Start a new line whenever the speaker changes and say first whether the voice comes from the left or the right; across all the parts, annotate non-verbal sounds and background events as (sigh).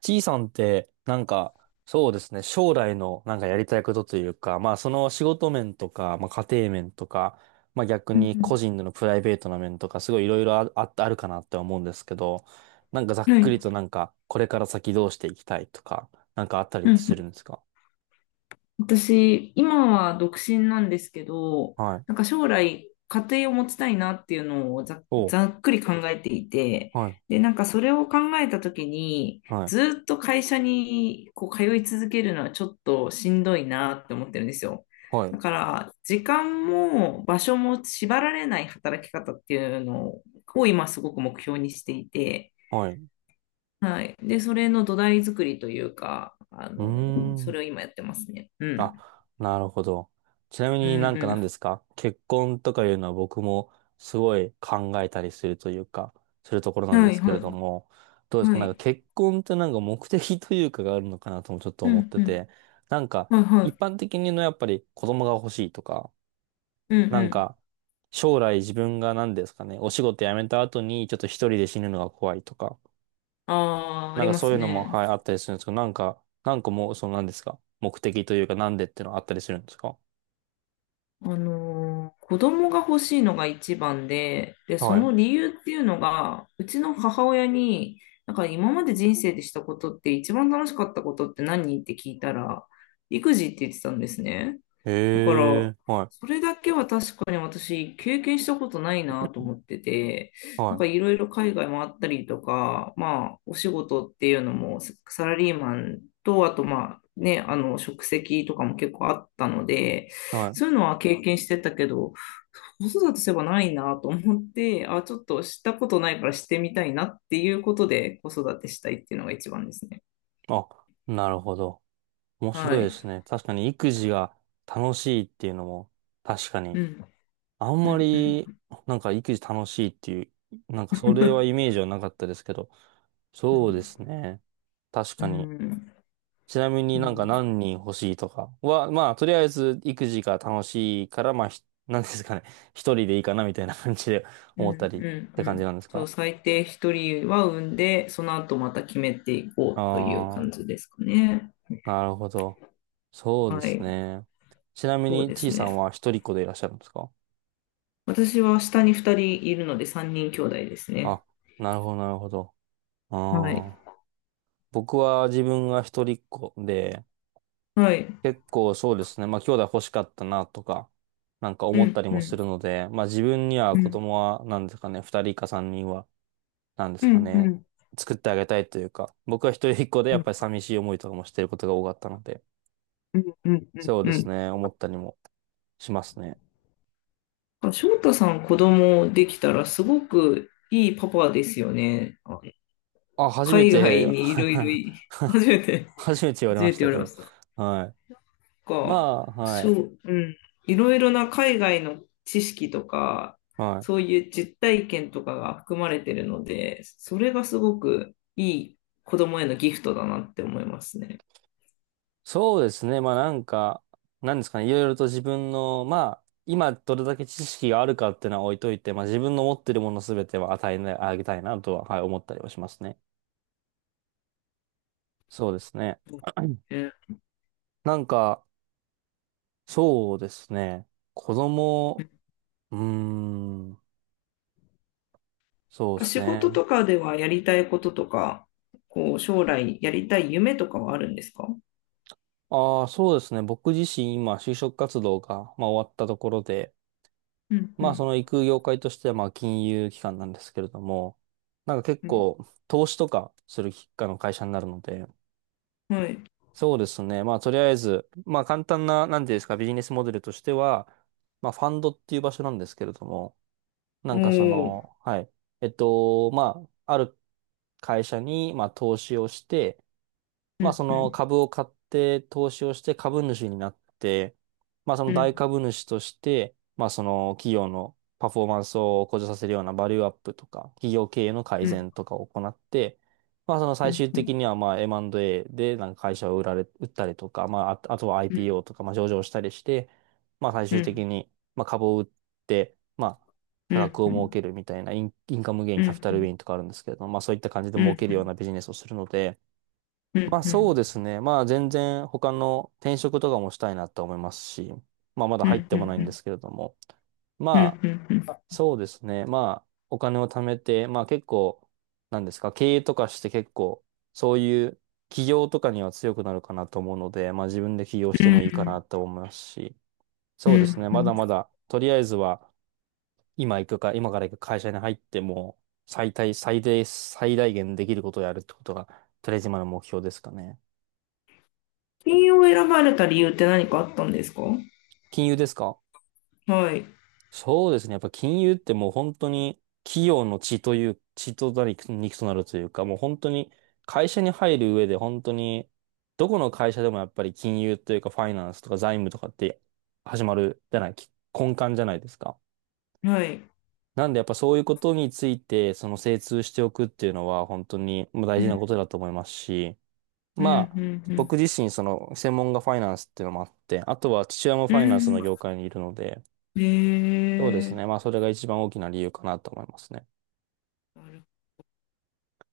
right: T さんって、なんか、そうですね、将来のなんかやりたいことというか、まあその仕事面とか、まあ家庭面とか、まあ逆
left: うん
right: に個
left: う
right: 人でのプライベートな面とか、すごいいろいろあるかなって思うんですけど、なんかざ
left: ん、
right: っ
left: はい。う
right: くりと
left: ん
right: なんか、これから先どうしていきたいとか、なんかあったりっ
left: う
right: てする
left: ん。
right: んですか？
left: 私、今は独身なんですけど、
right: はい。
left: なんか将来、家庭を持ちたいなっていうのをざ、
right: お、
left: ざっくり考えていて、
right: はい。
left: で、なんかそれを考えたときに、
right: はい。
left: ずっと会社にこう通い続けるのはちょっとしんどいなって思ってるんですよ。
right: はい。
left: だから、時間も場所も縛られない働き方っていうのを今すごく目標にしていて、
right: はい。う
left: はい。で、それの土台作りというか、あ
right: ー
left: の、そ
right: ん。
left: れを今やってますね。うん。
right: あ、なるほど。ちなみ
left: う
right: になんか何
left: ん
right: ですか、結婚とかいうのは僕もすごい考えたりするというか、するところな
left: う
right: ん
left: ん。
right: で
left: はい
right: すけれど
left: は
right: も、どうで
left: い。
right: すか、
left: は
right: なんか
left: い。
right: 結婚ってなんか目的というかがあるのかなともちょっと
left: う
right: 思っ
left: ん
right: て
left: うん。
right: て、なんか
left: はいは
right: 一
left: い。
right: 般的にのやっぱり子供が欲しいとか、
left: うん
right: な
left: う
right: ん
left: ん。
right: か将来自分が何ですかね、お仕事辞めた後にちょっと一人で死ぬのが怖いとか、
left: ああ、あ
right: なん
left: り
right: か
left: ま
right: そうい
left: す
right: うのも、
left: ね。
right: はい、あったりするんですけど、なんかもうその何ですか、目的というかなんでっていうのはあったりするんですか？
left: 子供が欲しいのが一番で、で、そ
right: はい。
left: の理由っていうのが、うちの母親に、なんか今まで人生でしたことって一番楽しかったことって何って聞いたら、育児って言ってたんですね。
right: へ
left: だから、
right: え、は
left: それだけは確かに私経験したことないなと思ってて、
right: い、
left: なん
right: は
left: かいろいろ海外もあったりとか、まあ、お仕事っていうのもサラリーマンと、あとまあ、ね、あの、職責とかも結構あったので、
right: い、は
left: そうい
right: い。
left: うのは経験してたけど、子育てすればないなと思って、あ、ちょっとしたことないからしてみたいなっていうことで子育てしたいっていうのが一番ですね。
right: あ、なるほど。面
left: は
right: 白いで
left: い。
right: すね。確かに育児が楽しいっていうのも、確か
left: う
right: に、
left: ん、
right: あん
left: う
right: ま
left: ん、う
right: り、
left: ん。
right: なんか育児楽しいっていう、なんかそれはイメ
left: (laughs)
right: ージはなかったですけど、
left: う
right: そうで
left: ん、
right: すね。確
left: う
right: かに。
left: ん、
right: ちなみ
left: う
right: になんか
left: ん。
right: 何人欲しいとかは、まあ、とりあえず育児が楽しいから、まあ、(laughs) なんですかね。(laughs) 一人でいいかなみたいな感じで
left: うん
right: 思ったり
left: う
right: って
left: んう
right: 感じ
left: ん。
right: なんです
left: そう、
right: か？
left: 最低一人は産んで、その後また決めてい
right: あ
left: こうという
right: あ
left: 感
right: ー。
left: じですかね。
right: なるほど。そうで
left: は
right: す
left: い。
right: ね。ちなみ
left: そう
right: に、
left: で
right: ちい
left: す
right: さ
left: ね。
right: んは一人っ子でいらっしゃるんですか？
left: 私は下に二人いるので三人兄弟ですね。
right: あ、なるほど、なるほど。
left: はい。
right: ああ。僕は自分が一人っ子で、
left: はい。
right: 結構そうですね。まあ、兄弟欲しかったなとか、なんか
left: う
right: 思った
left: ん、
right: り
left: う
right: もす
left: ん、
right: るので、まあ、自分には
left: う
right: 子
left: ん、
right: 供は、なんですかね、二人か三人は、なんで
left: う
right: すか
left: ん、うん、う
right: ね、
left: ん、
right: 作ってあげたいというか、僕は一人っ子でやっぱり
left: う
right: 寂しい思いとかもしてることが多かったので、
left: ん、うん、
right: そう
left: う
right: です
left: ん。
right: ね、思ったりもしますね。
left: あ、翔太さん子供できたらすごくいいパパですよね。あ、
right: あ、初め
left: 海外
right: て
left: にいろいろい、初めて、
right: (laughs) 初めて言われ
left: 初
right: ま
left: め
right: し
left: て言
right: た
left: わ
right: け
left: れま
right: ど。
left: した。
right: はい。ま
left: か、
right: あ、は
left: そ
right: い。
left: ううん。いろいろな海外の知識とか、
right: はい。
left: そういう実体験とかが含まれてるので、それがすごくいい子供へのギフトだなって思いますね。
right: そうですね。まあなんか、なんですかね。いろいろと自分の、まあ、今どれだけ知識があるかっていうのは置いといて、まあ自分の持ってるものすべては与えなあげたいなとは、はい、思ったりはしますね。そうですね。(clears throat)
left: ね、
right: なんか、そうですね。子供、うーん、そうです
left: 仕事
right: ね。
left: とかではやりたいこととか、こう将来やりたい夢とかはあるんですか？
right: ああ、そうですね。僕自身今、就職活動が、まあ、終わったところで、
left: うんう
right: まあ、そ
left: ん
right: の行く業界としては、まあ、金融機関なんですけれども、なんか結
left: うん、
right: 構、投資とかするきあの会社になるので、
left: はい。
right: そうですね。まあ、とりあえず、まあ、簡単な、なんていうんですか、ビジネスモデルとしては、まあ、ファンドっていう場所なんですけれども、な
left: お
right: んかそ
left: ー。
right: の、はい。まあ、ある会社に、まあ、投資をして、
left: う
right: まあそ
left: んう
right: の
left: ん
right: 株を買って投資をして株主になって、まあそ
left: う
right: の大
left: ん
right: 株主として、まあその企業のパフォーマンスを向上させるようなバリューアップとか、企業経営の
left: う
right: 改
left: ん
right: 善とかを行って、まあその
left: う
right: 最
left: ん
right: 終
left: う
right: 的
left: ん
right: にはまあ M&A でなんか会社を売られ、売ったりとか、まああとは
left: うん
right: IPO とか、まあ上場したりして、まあ最
left: う
right: 終的
left: ん
right: にまあ株を売って、まあ
left: う
right: 差額
left: ん
right: を
left: う
right: 儲け
left: ん
right: るみたいなインカムゲイン、
left: う
right: キャピ
left: ん
right: タ
left: う
right: ルゲ
left: ん
right: インとかあるんですけれども、まあそういった感じで
left: うんう
right: 儲
left: ん
right: ける
left: う
right: ような
left: ん
right: ビジネスをするので、
left: うん
right: まあ
left: う
right: そう
left: ん
right: ですね。まあ全然他の転職とかもしたいなと思いますし、まあまだ
left: う
right: 入っ
left: んう
right: ても
left: ん
right: ない
left: う
right: んで
left: ん
right: すけれども。
left: うん
right: まあ
left: うん
right: そうですね。まあお金を貯めて、まあ結構、なんですか、経営とかして結構、そういう起業とかには強くなるかなと思うので、まあ自分で起業し
left: う
right: ても
left: ん
right: いいかなと思いますし、
left: う
right: そうです
left: ん
right: ね。
left: う
right: まだ
left: ん。
right: まだ、とりあえずは今から行く会社に入っても、最大限できることをやるってことが、とりあえず今の目標ですかね。
left: 金曜を選ばれた理由って何かあったんですか？は
right: 金融ですか？
left: い
right: そうですね。やっぱ金融ってもう本当に企業の血となり肉となるというか、もう本当に会社に入る上で本当に、どこの会社でもやっぱり金融というかファイナンスとか財務とかって始まるじゃない、き根幹じゃないですか。
left: はい。
right: なんでやっぱそういうことについて、その精通しておくっていうのは本当にまあ大
left: う
right: 事
left: ん
right: なことだと思いますし、
left: うんう
right: まあ、
left: ん
right: 僕自身その専門がファイナンスっていうのもあって、あとは父親も
left: う
right: ファイナンス
left: ん。
right: の
left: う
right: 業界にいるので、
left: ん、
right: そうで
left: へ
right: す
left: え。
right: ね。まあ、それが一番大きな理由かなと思いますね。
left: なる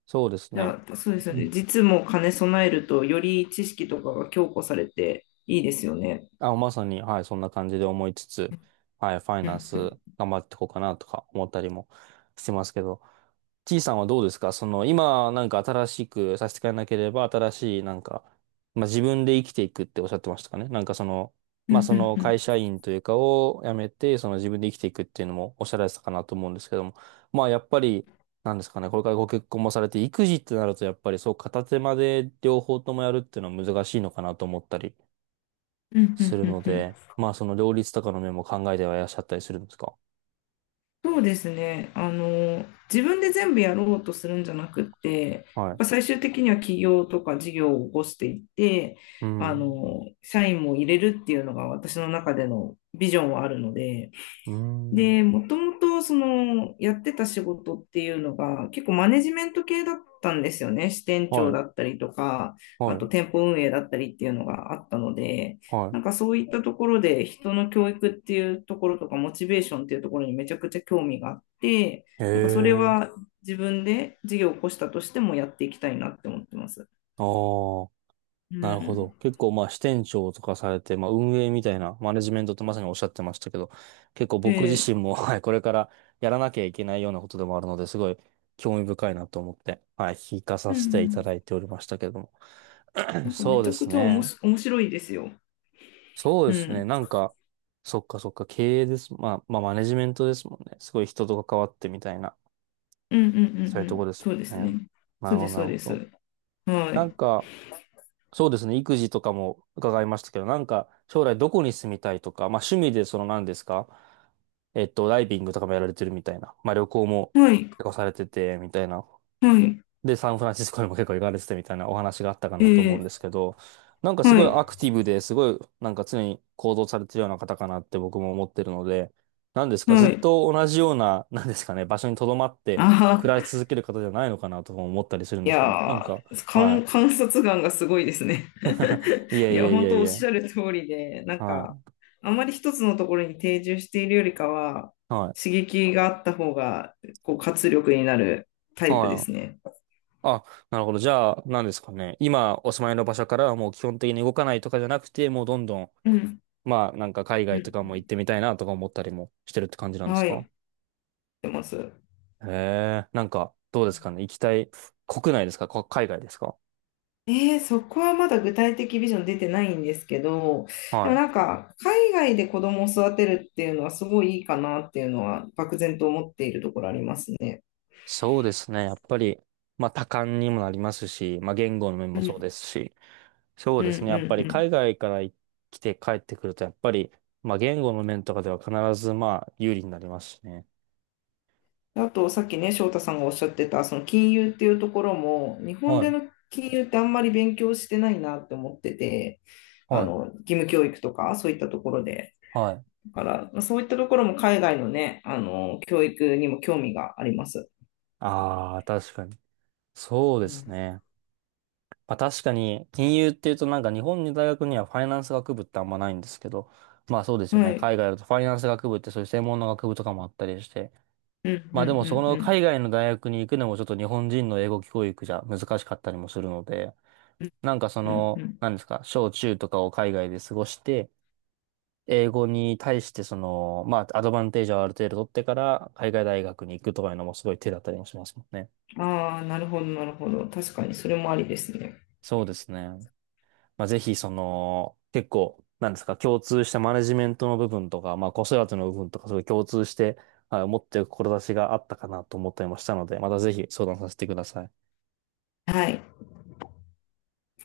right: そうです
left: じ
right: ね。
left: ゃあそうですよ
right: う
left: ね、
right: ん。
left: 実も金兼ね備えるとより知識とかが強固されていいですよね。
right: あ、まさに、はい、そんな感じで思いつつ、はい、ファイナンス頑張っていこうかなとか思ったりもしてますけど、T さんはどうですか、その、今、なんか新しくさせてくれなければ、新しい、なんか、まあ、自分で生きていくっておっしゃってましたかね、なんかその、
left: うんう
right: まあ、そ
left: ん
right: の
left: う
right: 会
left: ん
right: 社員というかを辞めて、その自分で生きていくっていうのもおっしゃられてたかなと思うんですけども、まあ、やっぱり、なんですかね、これからご結婚もされて、育児ってなると、やっぱりそう、片手間で両方ともやるっていうのは難しいのかなと思ったり、
left: うんう
right: す
left: ん
right: る
left: うん
right: の
left: うん。うん
right: で、まあその両立とかの面も考えてはいらっしゃったりするんですか？
left: そうですね。あの、自分で全部やろうとするんじゃなくって、やっ
right: はい。
left: ぱ最終的には企業とか事業を起こしていって、
right: う
left: あ
right: ん。
left: の、社員も入れるっていうのが私の中でのビジョンはあるので、
right: うん。
left: で、もともとそのやってた仕事っていうのが結構マネジメント系だったんですよね。支店
right: は
left: 長だ
right: い。
left: ったりとか、
right: は
left: あと
right: い。
left: 店舗運営だったりっていうのがあったので、
right: は
left: なんかそういったところで人の教育っていうところとかモチベーションっていうところにめちゃくちゃ興味があって、
right: い。へ
left: なんかそれは
right: え。
left: 自分で事業を起こしたとしてもやっていきたいなって思ってます。
right: ああ、
left: う
right: なるほど。
left: ん。
right: 結構まあ支店長とかされて、まあ運営みたいなマネジメントってまさにおっしゃってましたけど、結構
left: え
right: 僕自身
left: え。
right: も、(laughs) はい、これからやらなきゃいけないようなことでもあるので、すごい興味深いなと思って、はい、聞かさ
left: うんう
right: せていただ
left: ん。
right: いておりましたけども。
left: な
right: (clears throat)
left: んかめ
right: そう
left: ち
right: で
left: ゃ
right: す
left: くちゃおも
right: ね。
left: し面白いですよ。
right: そうで
left: う
right: すね。
left: ん。
right: なんか、そっかそっか、経営です。まあ、まあ、マネジメントですもんね。すごい人と関わってみたいな、
left: うんうんう
right: そう
left: ん
right: いう
left: う
right: とこ
left: ん。
right: ですも
left: そうです
right: んね。
left: ね。
right: な
left: そ
right: る
left: う
right: ほ
left: で
right: ど、
left: す、
right: な
left: そう
right: るほ
left: です。
right: ど。
left: は
right: な
left: い。
right: んか、そうですね。育児とかも伺いましたけど、なんか、将来どこに住みたいとか、まあ、趣味でその何ですか、ダイビングとかもやられてるみたいな。まあ、旅行も
left: はい。
right: 結構されてて、みたいな。
left: はい。
right: で、サンフランシスコにも結構行かれててみたいなお話があったかなと思うん
left: え
right: ですけど、なんかす
left: は
right: ごい
left: い。
right: アクティブですごいなんか常に行動されてるような方かなって僕も思ってるので、なんですか、ず
left: は
right: っ
left: い。
right: と同じような、(laughs) なんですかね、場所に留まって
left: あ
right: 暮
left: あ、
right: らし続ける方じゃないのかなとも思ったりするん
left: い
right: ですけど、なん
left: や
right: か、
left: ー、
right: は
left: 観察眼がすごいですね。
right: い。い
left: (laughs) い
right: えい
left: や、
right: えい
left: 本
right: え
left: 当
right: い
left: おっ
right: え、
left: しゃる通りで、なん
right: は
left: か、
right: い、
left: あまり一つのところに定住しているよりかは、
right: はい、
left: 刺激があった方が、こう、活力になるタイプで
right: は
left: す
right: い。
left: ね。
right: あ、なるほど。じゃあ、なんですかね。今、お住まいの場所からはもう基本的に動かないとかじゃなくて、もうどんどん、
left: うん。
right: まあ、なんか海
left: う
right: 外とかも行っ
left: ん
right: てみたいなとか思ったりもしてるって感じな
left: う
right: ん
left: ん。
right: です
left: はい。やっ
right: か？
left: てます。う
right: へえ、なんか、どうで
left: ん。
right: すかね。行きたい、国内ですか、海外ですか？
left: そこはまだ具体的ビジョン出てないんですけど、で
right: は
left: も
right: い。
left: なんか、海外で子供を育てるっていうのはすごいいいかなっていうのは、漠然と思っているところありますね。
right: そうですね。やっぱり、まあ、多感にもなりますし、まあ、言語の面
left: う
right: もそうで
left: ん、
right: すし、そう
left: うん、
right: で
left: う
right: すね。やっぱり、
left: ん
right: 海外から来て帰ってくると、やっぱり、まあ、言語の面とかでは必ず、まあ、有利になりますしね。
left: うん。あと、さっきね、翔太さんがおっしゃってた、その金融っていうところも、日本
right: は
left: で
right: い、
left: の金融ってあんまり勉強してないなって思ってて、あ
right: はい、
left: の、義務教育とか、そういったところで。
right: はい。
left: だから、まあそういったところも海外のね、あの、教育にも興味があります。
right: ああ、確かに。そう
left: う
right: です
left: ん、
right: ね。まあ確かに、金融っていうとなんか日本の大学にはファイナンス学部ってあんまないんですけど、まあそうですよ
left: は
right: ね。
left: い。
right: 海外だとファイナンス学部ってそういう専門の学部とかもあったりして、
left: うんうんう
right: まあでもそこ
left: ん
right: の
left: う
right: 海
left: ん
right: 外の大学に行くのもちょっと日本人の英語教育じゃ難しかったりもするので、なんかそ
left: うんう
right: の、
left: ん
right: なんですか、小中とかを海外で過ごして、英語に対してその、まあアドバンテージをある程度取ってから海外大学に行くとかいうのもすごい手だったりもしますもんね。
left: うん。ああ、なるほど、なるほど。確かにそれもありですね。
right: そうですね。まあ、ぜひ、その、結構、なんですか、共通したマネジメントの部分とか、まあ、子育ての部分とか、そういう共通して、はい、持っている志があったかなと思ったりもしたので、またぜひ相談させてください。
left: はい。